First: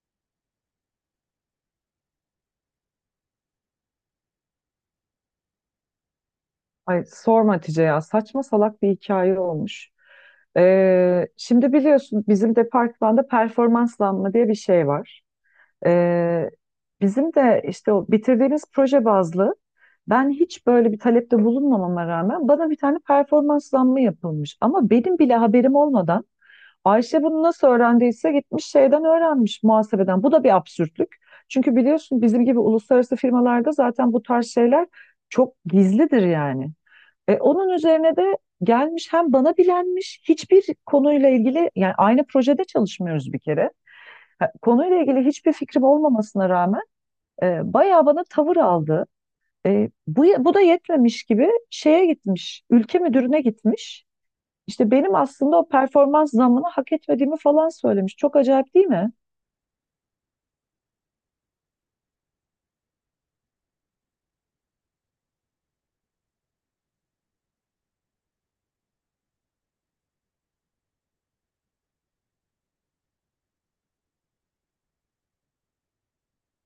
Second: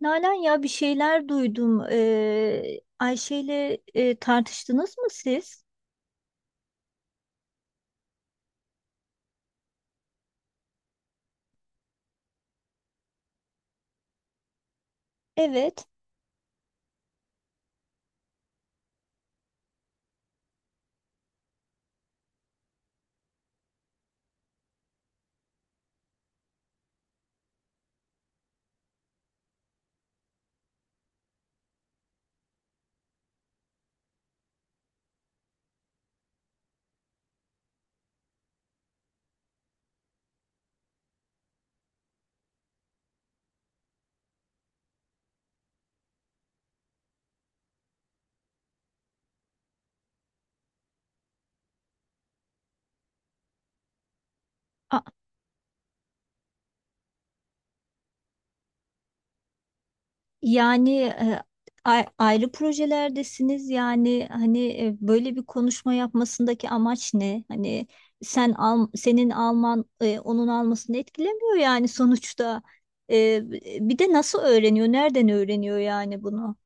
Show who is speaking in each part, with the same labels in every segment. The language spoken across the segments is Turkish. Speaker 1: Nalan, ya bir şeyler duydum. Ayşe'yle tartıştınız mı siz?
Speaker 2: Ay sorma Hatice, ya saçma salak bir hikaye olmuş. Şimdi biliyorsun bizim departmanda performanslanma diye bir şey var.
Speaker 1: Evet.
Speaker 2: Ee, Bizim de işte o bitirdiğimiz proje bazlı, ben hiç böyle bir talepte bulunmamama rağmen bana bir tane performanslanma yapılmış. Ama benim bile haberim olmadan Ayşe bunu nasıl öğrendiyse gitmiş şeyden öğrenmiş, muhasebeden. Bu da bir absürtlük. Çünkü biliyorsun bizim gibi uluslararası firmalarda zaten bu tarz şeyler çok gizlidir yani. Onun üzerine de gelmiş, hem bana bilenmiş hiçbir konuyla ilgili, yani aynı projede çalışmıyoruz bir kere. Ha, konuyla ilgili hiçbir fikrim olmamasına rağmen bayağı bana tavır aldı. Bu da yetmemiş gibi şeye gitmiş, ülke müdürüne gitmiş. İşte
Speaker 1: A-
Speaker 2: benim aslında o performans zammını hak etmediğimi falan söylemiş. Çok acayip değil mi?
Speaker 1: yani e, Ayrı projelerdesiniz. Yani hani, böyle bir konuşma yapmasındaki amaç ne? Hani sen al, senin alman onun almasını etkilemiyor yani sonuçta. E, Bir de nasıl öğreniyor? Nereden öğreniyor yani bunu?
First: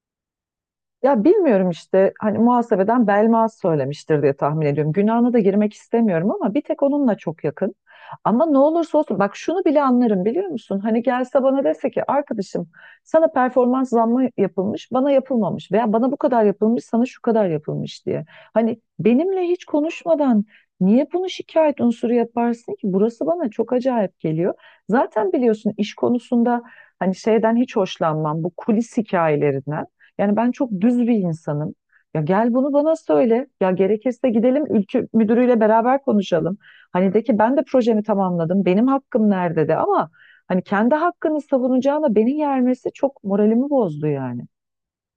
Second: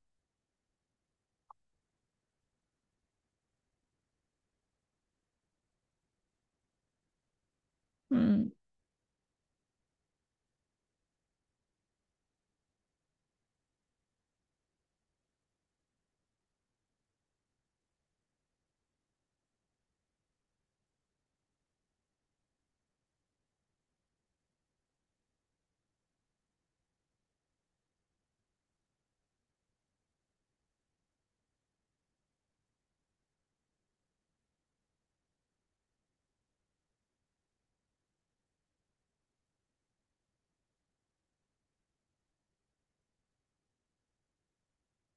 Speaker 2: Ya bilmiyorum işte, hani muhasebeden Belmaz söylemiştir diye tahmin ediyorum. Günahına da girmek istemiyorum ama bir tek onunla çok yakın.
Speaker 1: Hmm.
Speaker 2: Ama ne olursa olsun, bak şunu bile anlarım biliyor musun? Hani gelse bana dese ki arkadaşım, sana performans zammı yapılmış bana yapılmamış, veya bana bu kadar yapılmış sana şu kadar yapılmış diye. Hani benimle hiç konuşmadan niye bunu şikayet unsuru yaparsın ki? Burası bana çok acayip geliyor. Zaten biliyorsun iş konusunda hani şeyden hiç hoşlanmam, bu kulis hikayelerinden. Yani ben çok düz bir insanım. Ya gel bunu bana söyle. Ya gerekirse gidelim ülke müdürüyle beraber konuşalım. Hani de ki ben de projemi tamamladım, benim hakkım nerede de, ama hani kendi hakkını savunacağına beni yermesi çok moralimi bozdu yani.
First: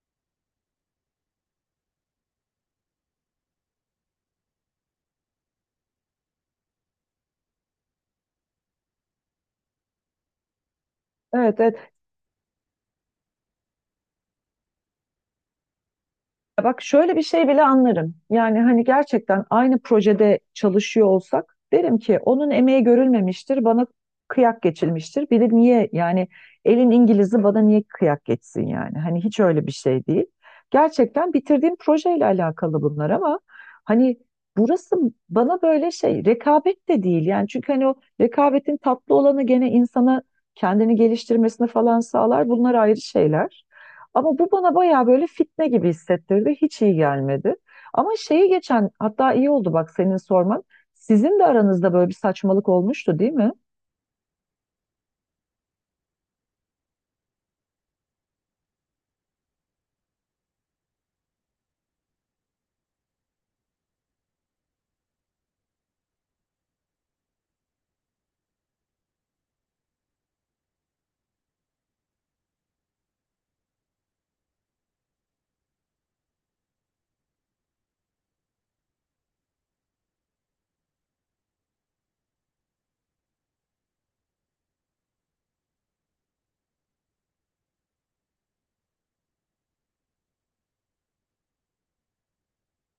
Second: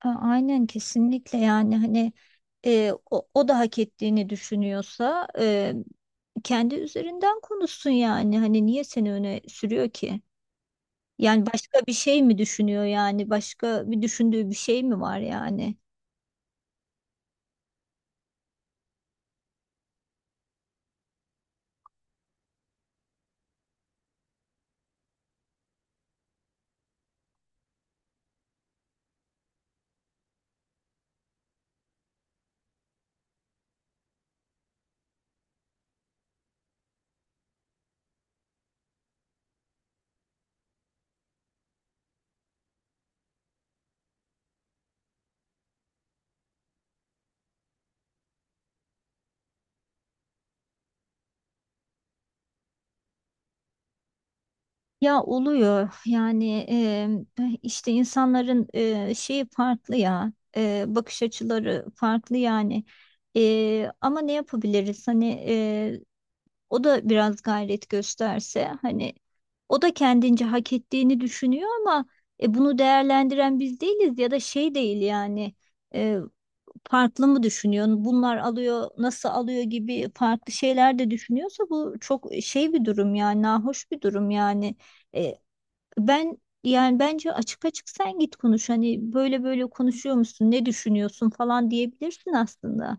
Speaker 1: Aynen, kesinlikle. Yani hani o da hak ettiğini düşünüyorsa, kendi üzerinden konuşsun. Yani hani niye seni öne sürüyor ki? Yani
Speaker 2: Evet,
Speaker 1: başka
Speaker 2: evet.
Speaker 1: bir şey mi düşünüyor, yani başka bir düşündüğü bir şey mi var yani?
Speaker 2: Ya bak şöyle bir şey bile anlarım. Yani hani gerçekten aynı projede çalışıyor olsak derim ki onun emeği görülmemiştir, bana kıyak geçilmiştir. Bir de niye yani elin İngiliz'i bana niye kıyak geçsin yani? Hani hiç öyle bir şey değil. Gerçekten bitirdiğim projeyle alakalı bunlar ama hani, burası bana böyle şey, rekabet de değil yani, çünkü hani o rekabetin tatlı olanı gene insana kendini geliştirmesini falan sağlar. Bunlar ayrı şeyler. Ama bu bana bayağı böyle fitne gibi hissettirdi. Hiç iyi gelmedi. Ama şeyi, geçen hatta iyi oldu bak senin sorman. Sizin de aranızda böyle bir saçmalık olmuştu değil mi?
Speaker 1: Ya, oluyor yani. İşte insanların şeyi farklı ya, bakış açıları farklı yani. Ama ne yapabiliriz hani? O da biraz gayret gösterse hani, o da kendince hak ettiğini düşünüyor ama bunu değerlendiren biz değiliz ya da şey değil yani. e, Farklı mı düşünüyor? Bunlar alıyor, nasıl alıyor gibi farklı şeyler de düşünüyorsa bu çok şey bir durum yani, nahoş bir durum yani. E, ben Yani bence açık açık sen git konuş, hani böyle böyle konuşuyor musun, ne düşünüyorsun falan, diyebilirsin aslında.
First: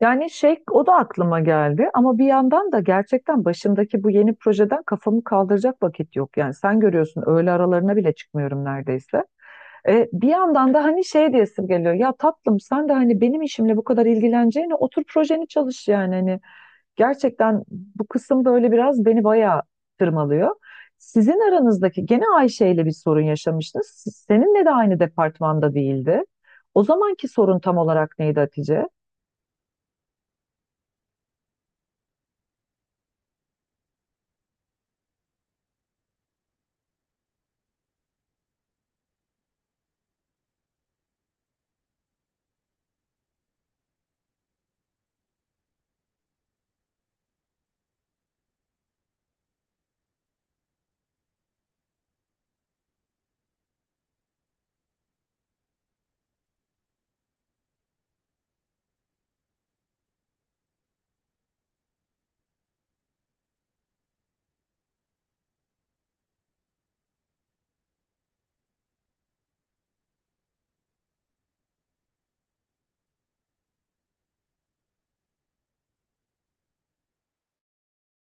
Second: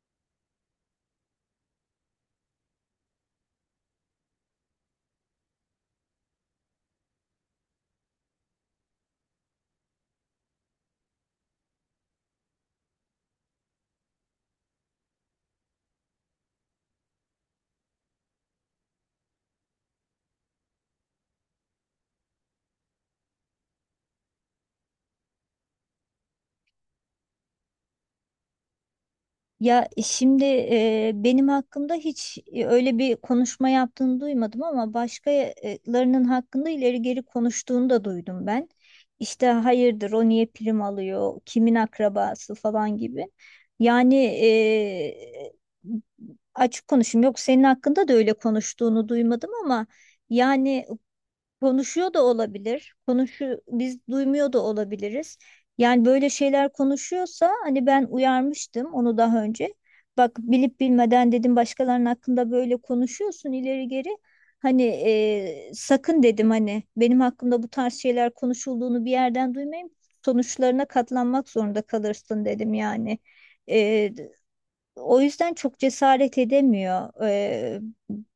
Speaker 2: Yani şey, o da aklıma geldi ama bir yandan da gerçekten başımdaki bu yeni projeden kafamı kaldıracak vakit yok. Yani sen görüyorsun öğle aralarına bile çıkmıyorum neredeyse. Bir yandan da hani şey diyesim geliyor, ya tatlım sen de hani benim işimle bu kadar ilgileneceğine otur projeni çalış yani, hani, gerçekten bu kısım böyle biraz beni bayağı tırmalıyor. Sizin aranızdaki gene Ayşe ile bir sorun yaşamıştınız. Seninle de aynı departmanda değildi. O zamanki sorun tam olarak neydi Hatice?
Speaker 1: Ya şimdi, benim hakkımda hiç öyle bir konuşma yaptığını duymadım ama başkalarının hakkında ileri geri konuştuğunu da duydum ben. İşte hayırdır o niye prim alıyor, kimin akrabası falan gibi. Yani açık konuşayım, yok, senin hakkında da öyle konuştuğunu duymadım ama yani konuşuyor da olabilir. Konuşu biz duymuyor da olabiliriz. Yani böyle şeyler konuşuyorsa hani, ben uyarmıştım onu daha önce. Bak, bilip bilmeden dedim, başkalarının hakkında böyle konuşuyorsun ileri geri. Hani sakın dedim, hani benim hakkımda bu tarz şeyler konuşulduğunu bir yerden duymayayım. Sonuçlarına katlanmak zorunda kalırsın dedim yani. O yüzden çok cesaret edemiyor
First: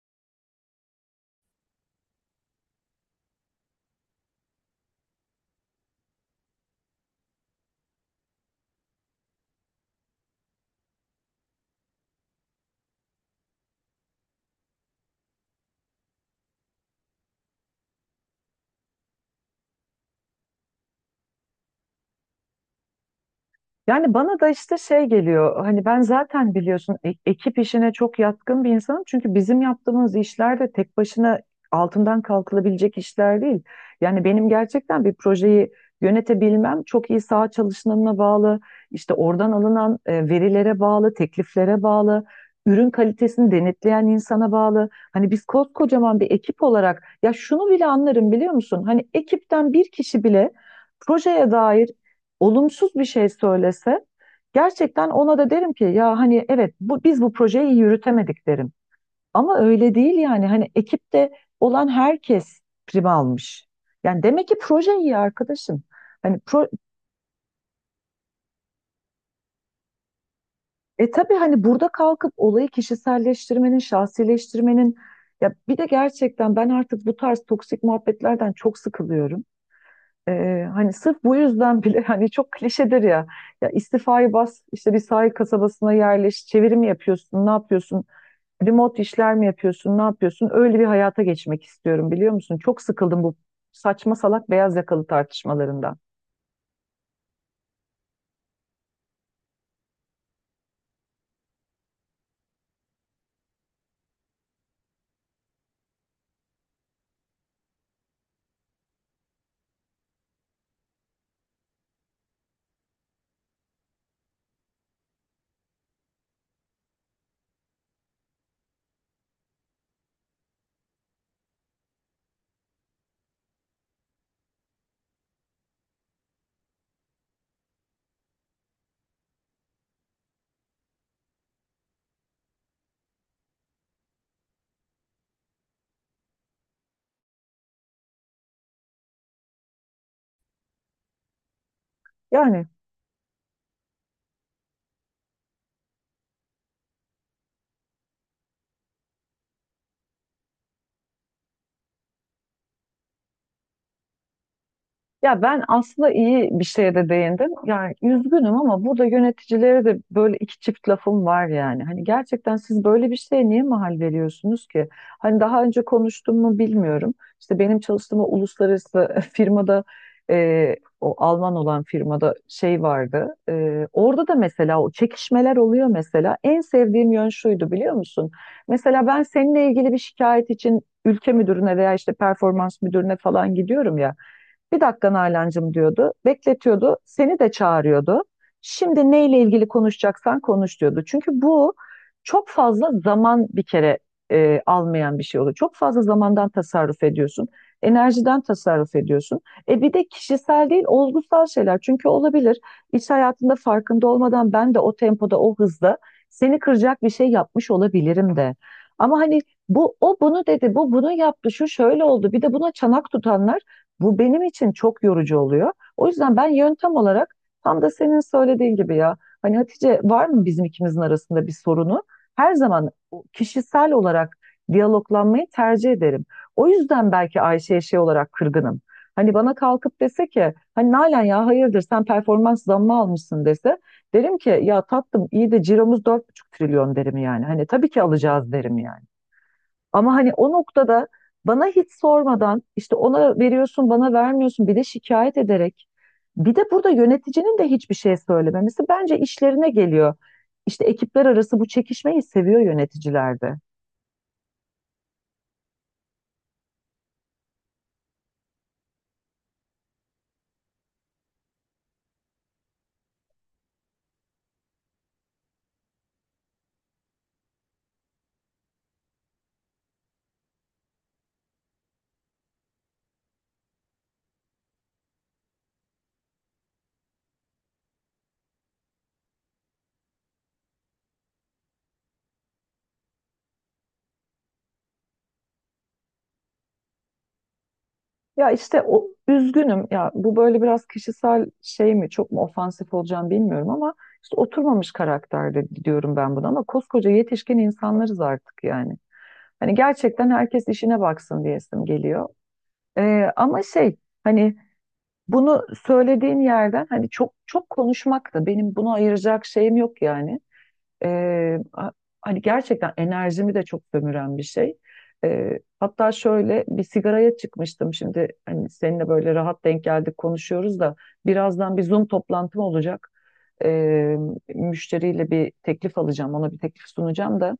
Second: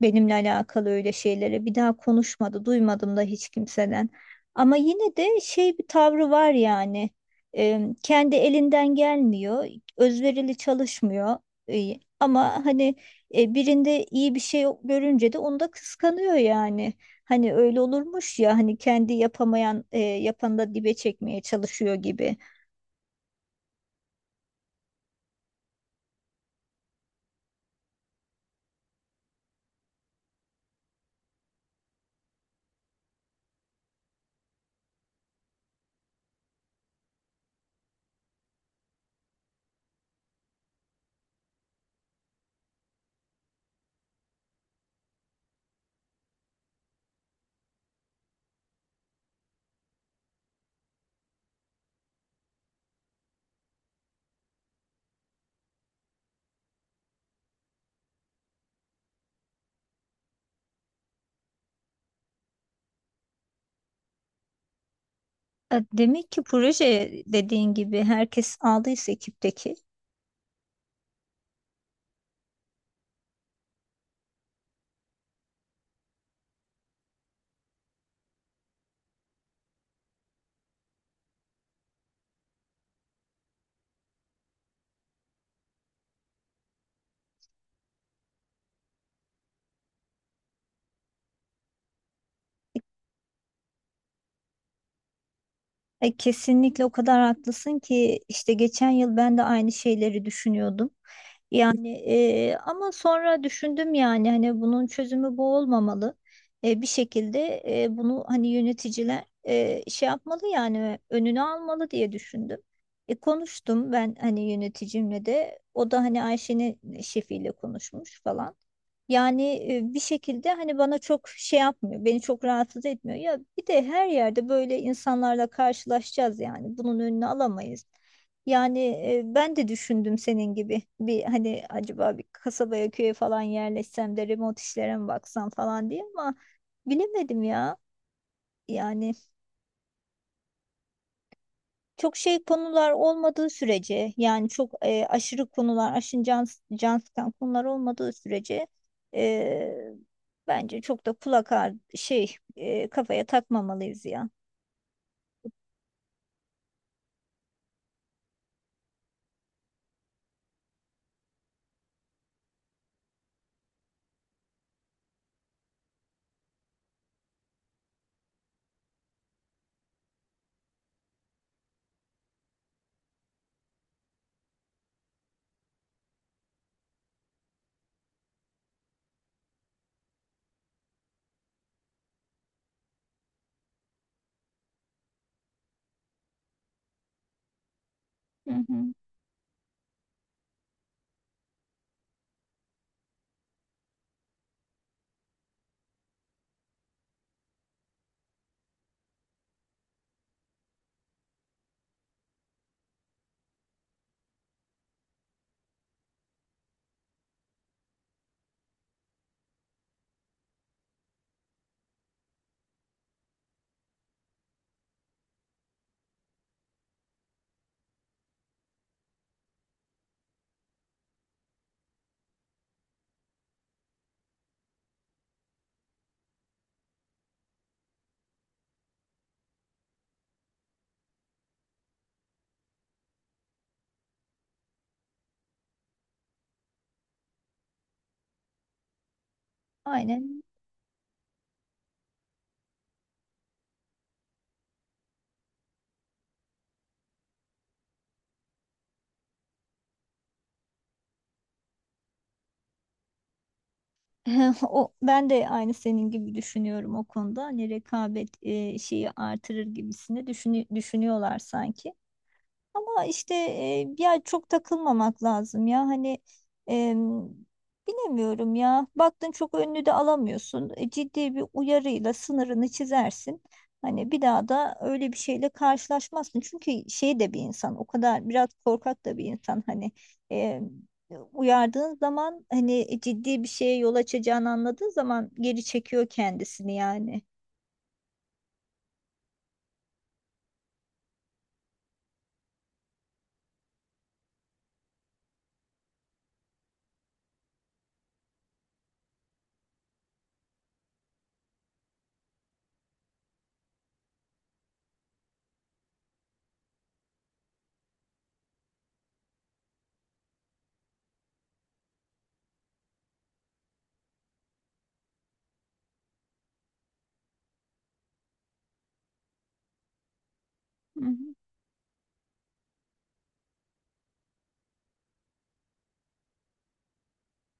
Speaker 1: benimle alakalı öyle şeylere. Bir daha konuşmadı, duymadım da hiç kimseden. Ama yine de şey, bir tavrı var yani. Kendi elinden gelmiyor, özverili çalışmıyor. Ama hani birinde iyi bir şey görünce de onu da kıskanıyor yani. Hani öyle olurmuş ya, hani kendi yapamayan yapanı da dibe çekmeye çalışıyor gibi.
Speaker 2: Yani bana da işte şey geliyor, hani ben zaten biliyorsun ekip işine çok yatkın bir insanım, çünkü bizim yaptığımız işler de tek başına altından kalkılabilecek işler değil. Yani benim gerçekten bir projeyi yönetebilmem çok iyi saha çalışmanına bağlı, işte oradan alınan verilere bağlı, tekliflere bağlı, ürün kalitesini denetleyen insana bağlı. Hani biz koskocaman bir ekip olarak ya, şunu bile anlarım biliyor musun? Hani ekipten bir kişi bile projeye dair olumsuz bir şey söylese, gerçekten ona da derim ki ya hani evet bu, biz bu projeyi iyi yürütemedik derim. Ama öyle değil yani, hani ekipte olan herkes prim almış. Yani demek ki proje iyi arkadaşım.
Speaker 1: Demek
Speaker 2: Hani
Speaker 1: ki
Speaker 2: pro,
Speaker 1: proje, dediğin gibi, herkes aldıysa ekipteki.
Speaker 2: e tabii hani burada kalkıp olayı kişiselleştirmenin, şahsileştirmenin, ya bir de gerçekten ben artık bu tarz toksik muhabbetlerden çok sıkılıyorum. Hani sırf bu yüzden bile hani çok klişedir ya. Ya istifayı bas, işte bir sahil kasabasına yerleş, çeviri mi yapıyorsun, ne yapıyorsun? Remote işler mi yapıyorsun, ne yapıyorsun? Öyle bir hayata geçmek istiyorum biliyor musun? Çok sıkıldım bu saçma salak beyaz yakalı tartışmalarından.
Speaker 1: Kesinlikle, o kadar haklısın ki, işte geçen yıl ben de aynı şeyleri düşünüyordum. Yani ama sonra düşündüm, yani hani bunun çözümü bu olmamalı. Bir şekilde bunu hani yöneticiler şey yapmalı yani, önünü almalı diye düşündüm. Konuştum ben, hani yöneticimle de, o da hani Ayşe'nin şefiyle konuşmuş falan. Yani bir şekilde hani bana çok şey yapmıyor, beni çok rahatsız etmiyor. Ya bir de her yerde böyle insanlarla karşılaşacağız yani. Bunun önünü alamayız. Yani ben de düşündüm senin gibi bir hani, acaba bir kasabaya, köye falan yerleşsem de remote işlere mi baksam falan diye, ama bilemedim ya. Yani çok şey
Speaker 2: Yani.
Speaker 1: konular olmadığı sürece, yani çok aşırı konular, aşırı can, can sıkan konular olmadığı sürece, e, bence çok da kulak ağrı şey, kafaya takmamalıyız ya.
Speaker 2: Ya ben aslında iyi bir şeye de değindim. Yani üzgünüm ama burada yöneticilere de böyle iki çift lafım var yani. Hani gerçekten siz böyle bir şeye niye mahal veriyorsunuz ki? Hani daha önce konuştum mu bilmiyorum. İşte benim çalıştığım o uluslararası firmada e, o Alman olan firmada şey vardı. Orada da mesela o çekişmeler oluyor mesela. En sevdiğim yön şuydu biliyor musun? Mesela ben seninle ilgili bir şikayet için ülke müdürüne veya işte performans müdürüne falan gidiyorum ya. Bir dakika Nalan'cığım diyordu. Bekletiyordu. Seni de çağırıyordu.
Speaker 1: Hı hı.
Speaker 2: Şimdi neyle ilgili konuşacaksan konuş diyordu. Çünkü bu çok fazla zaman bir kere almayan bir şey oluyor. Çok fazla zamandan tasarruf ediyorsun. Enerjiden tasarruf ediyorsun. Bir de kişisel değil, olgusal şeyler. Çünkü olabilir. İş hayatında farkında olmadan ben de o tempoda, o hızda seni kıracak bir şey yapmış olabilirim de. Ama hani bu o bunu dedi, bu bunu yaptı, şu şöyle oldu. Bir de buna çanak tutanlar, bu benim için çok yorucu oluyor. O yüzden ben yöntem olarak tam da senin söylediğin gibi ya. Hani Hatice, var mı bizim ikimizin arasında bir sorunu? Her zaman o kişisel olarak diyaloglanmayı tercih ederim. O yüzden belki Ayşe'ye şey olarak kırgınım. Hani bana kalkıp dese ki hani Nalan ya hayırdır sen performans zammı almışsın dese, derim ki ya tatlım iyi de ciromuz 4,5 trilyon derim yani. Hani tabii ki alacağız derim yani. Ama hani
Speaker 1: Aynen.
Speaker 2: o noktada bana hiç sormadan işte ona veriyorsun bana vermiyorsun, bir de şikayet ederek, bir de burada yöneticinin de hiçbir şey söylememesi bence işlerine geliyor. İşte ekipler arası bu çekişmeyi seviyor yöneticilerde.
Speaker 1: O, ben de aynı senin gibi düşünüyorum o konuda. Hani rekabet şeyi artırır gibisini düşünüyorlar sanki. Ama işte ya çok takılmamak lazım ya hani, em, bilemiyorum ya, baktın çok önünü de alamıyorsun, ciddi bir uyarıyla sınırını çizersin, hani bir daha da öyle bir şeyle karşılaşmazsın, çünkü şey de bir insan o kadar, biraz korkak da bir insan hani, em, uyardığın zaman hani ciddi bir şeye yol açacağını anladığı zaman geri çekiyor kendisini yani.
Speaker 2: Ya işte o üzgünüm ya, bu böyle biraz kişisel şey mi çok mu ofansif olacağım bilmiyorum ama işte oturmamış karakterde diyorum ben buna, ama koskoca yetişkin insanlarız artık yani. Hani gerçekten herkes işine baksın diyesim geliyor. Ama şey hani, bunu söylediğin yerden hani çok çok konuşmak da benim bunu ayıracak şeyim yok yani. Ee, a- hani gerçekten enerjimi de çok sömüren bir şey. Hatta şöyle bir sigaraya çıkmıştım, şimdi hani seninle böyle rahat denk geldik konuşuyoruz da
Speaker 1: Hı hı.
Speaker 2: birazdan bir Zoom toplantım olacak. Ee, müşteriyle bir teklif alacağım, ona bir teklif sunacağım da.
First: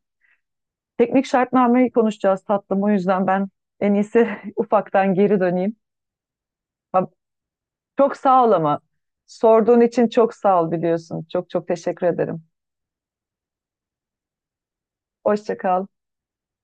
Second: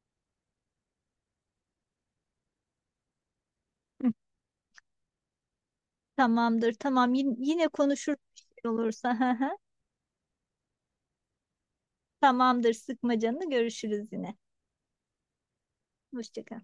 Speaker 2: Teknik şartnameyi konuşacağız tatlım, o yüzden ben en iyisi ufaktan geri döneyim.
Speaker 1: Tamamdır,
Speaker 2: Ha-
Speaker 1: tamam. Yine
Speaker 2: çok
Speaker 1: konuşuruz bir
Speaker 2: sağ ol
Speaker 1: şey
Speaker 2: ama.
Speaker 1: olursa.
Speaker 2: Sorduğun için çok sağ ol biliyorsun. Çok çok teşekkür ederim.
Speaker 1: Tamamdır, sıkma canını. Görüşürüz yine.
Speaker 2: Hoşça kal.
Speaker 1: Hoşça kal.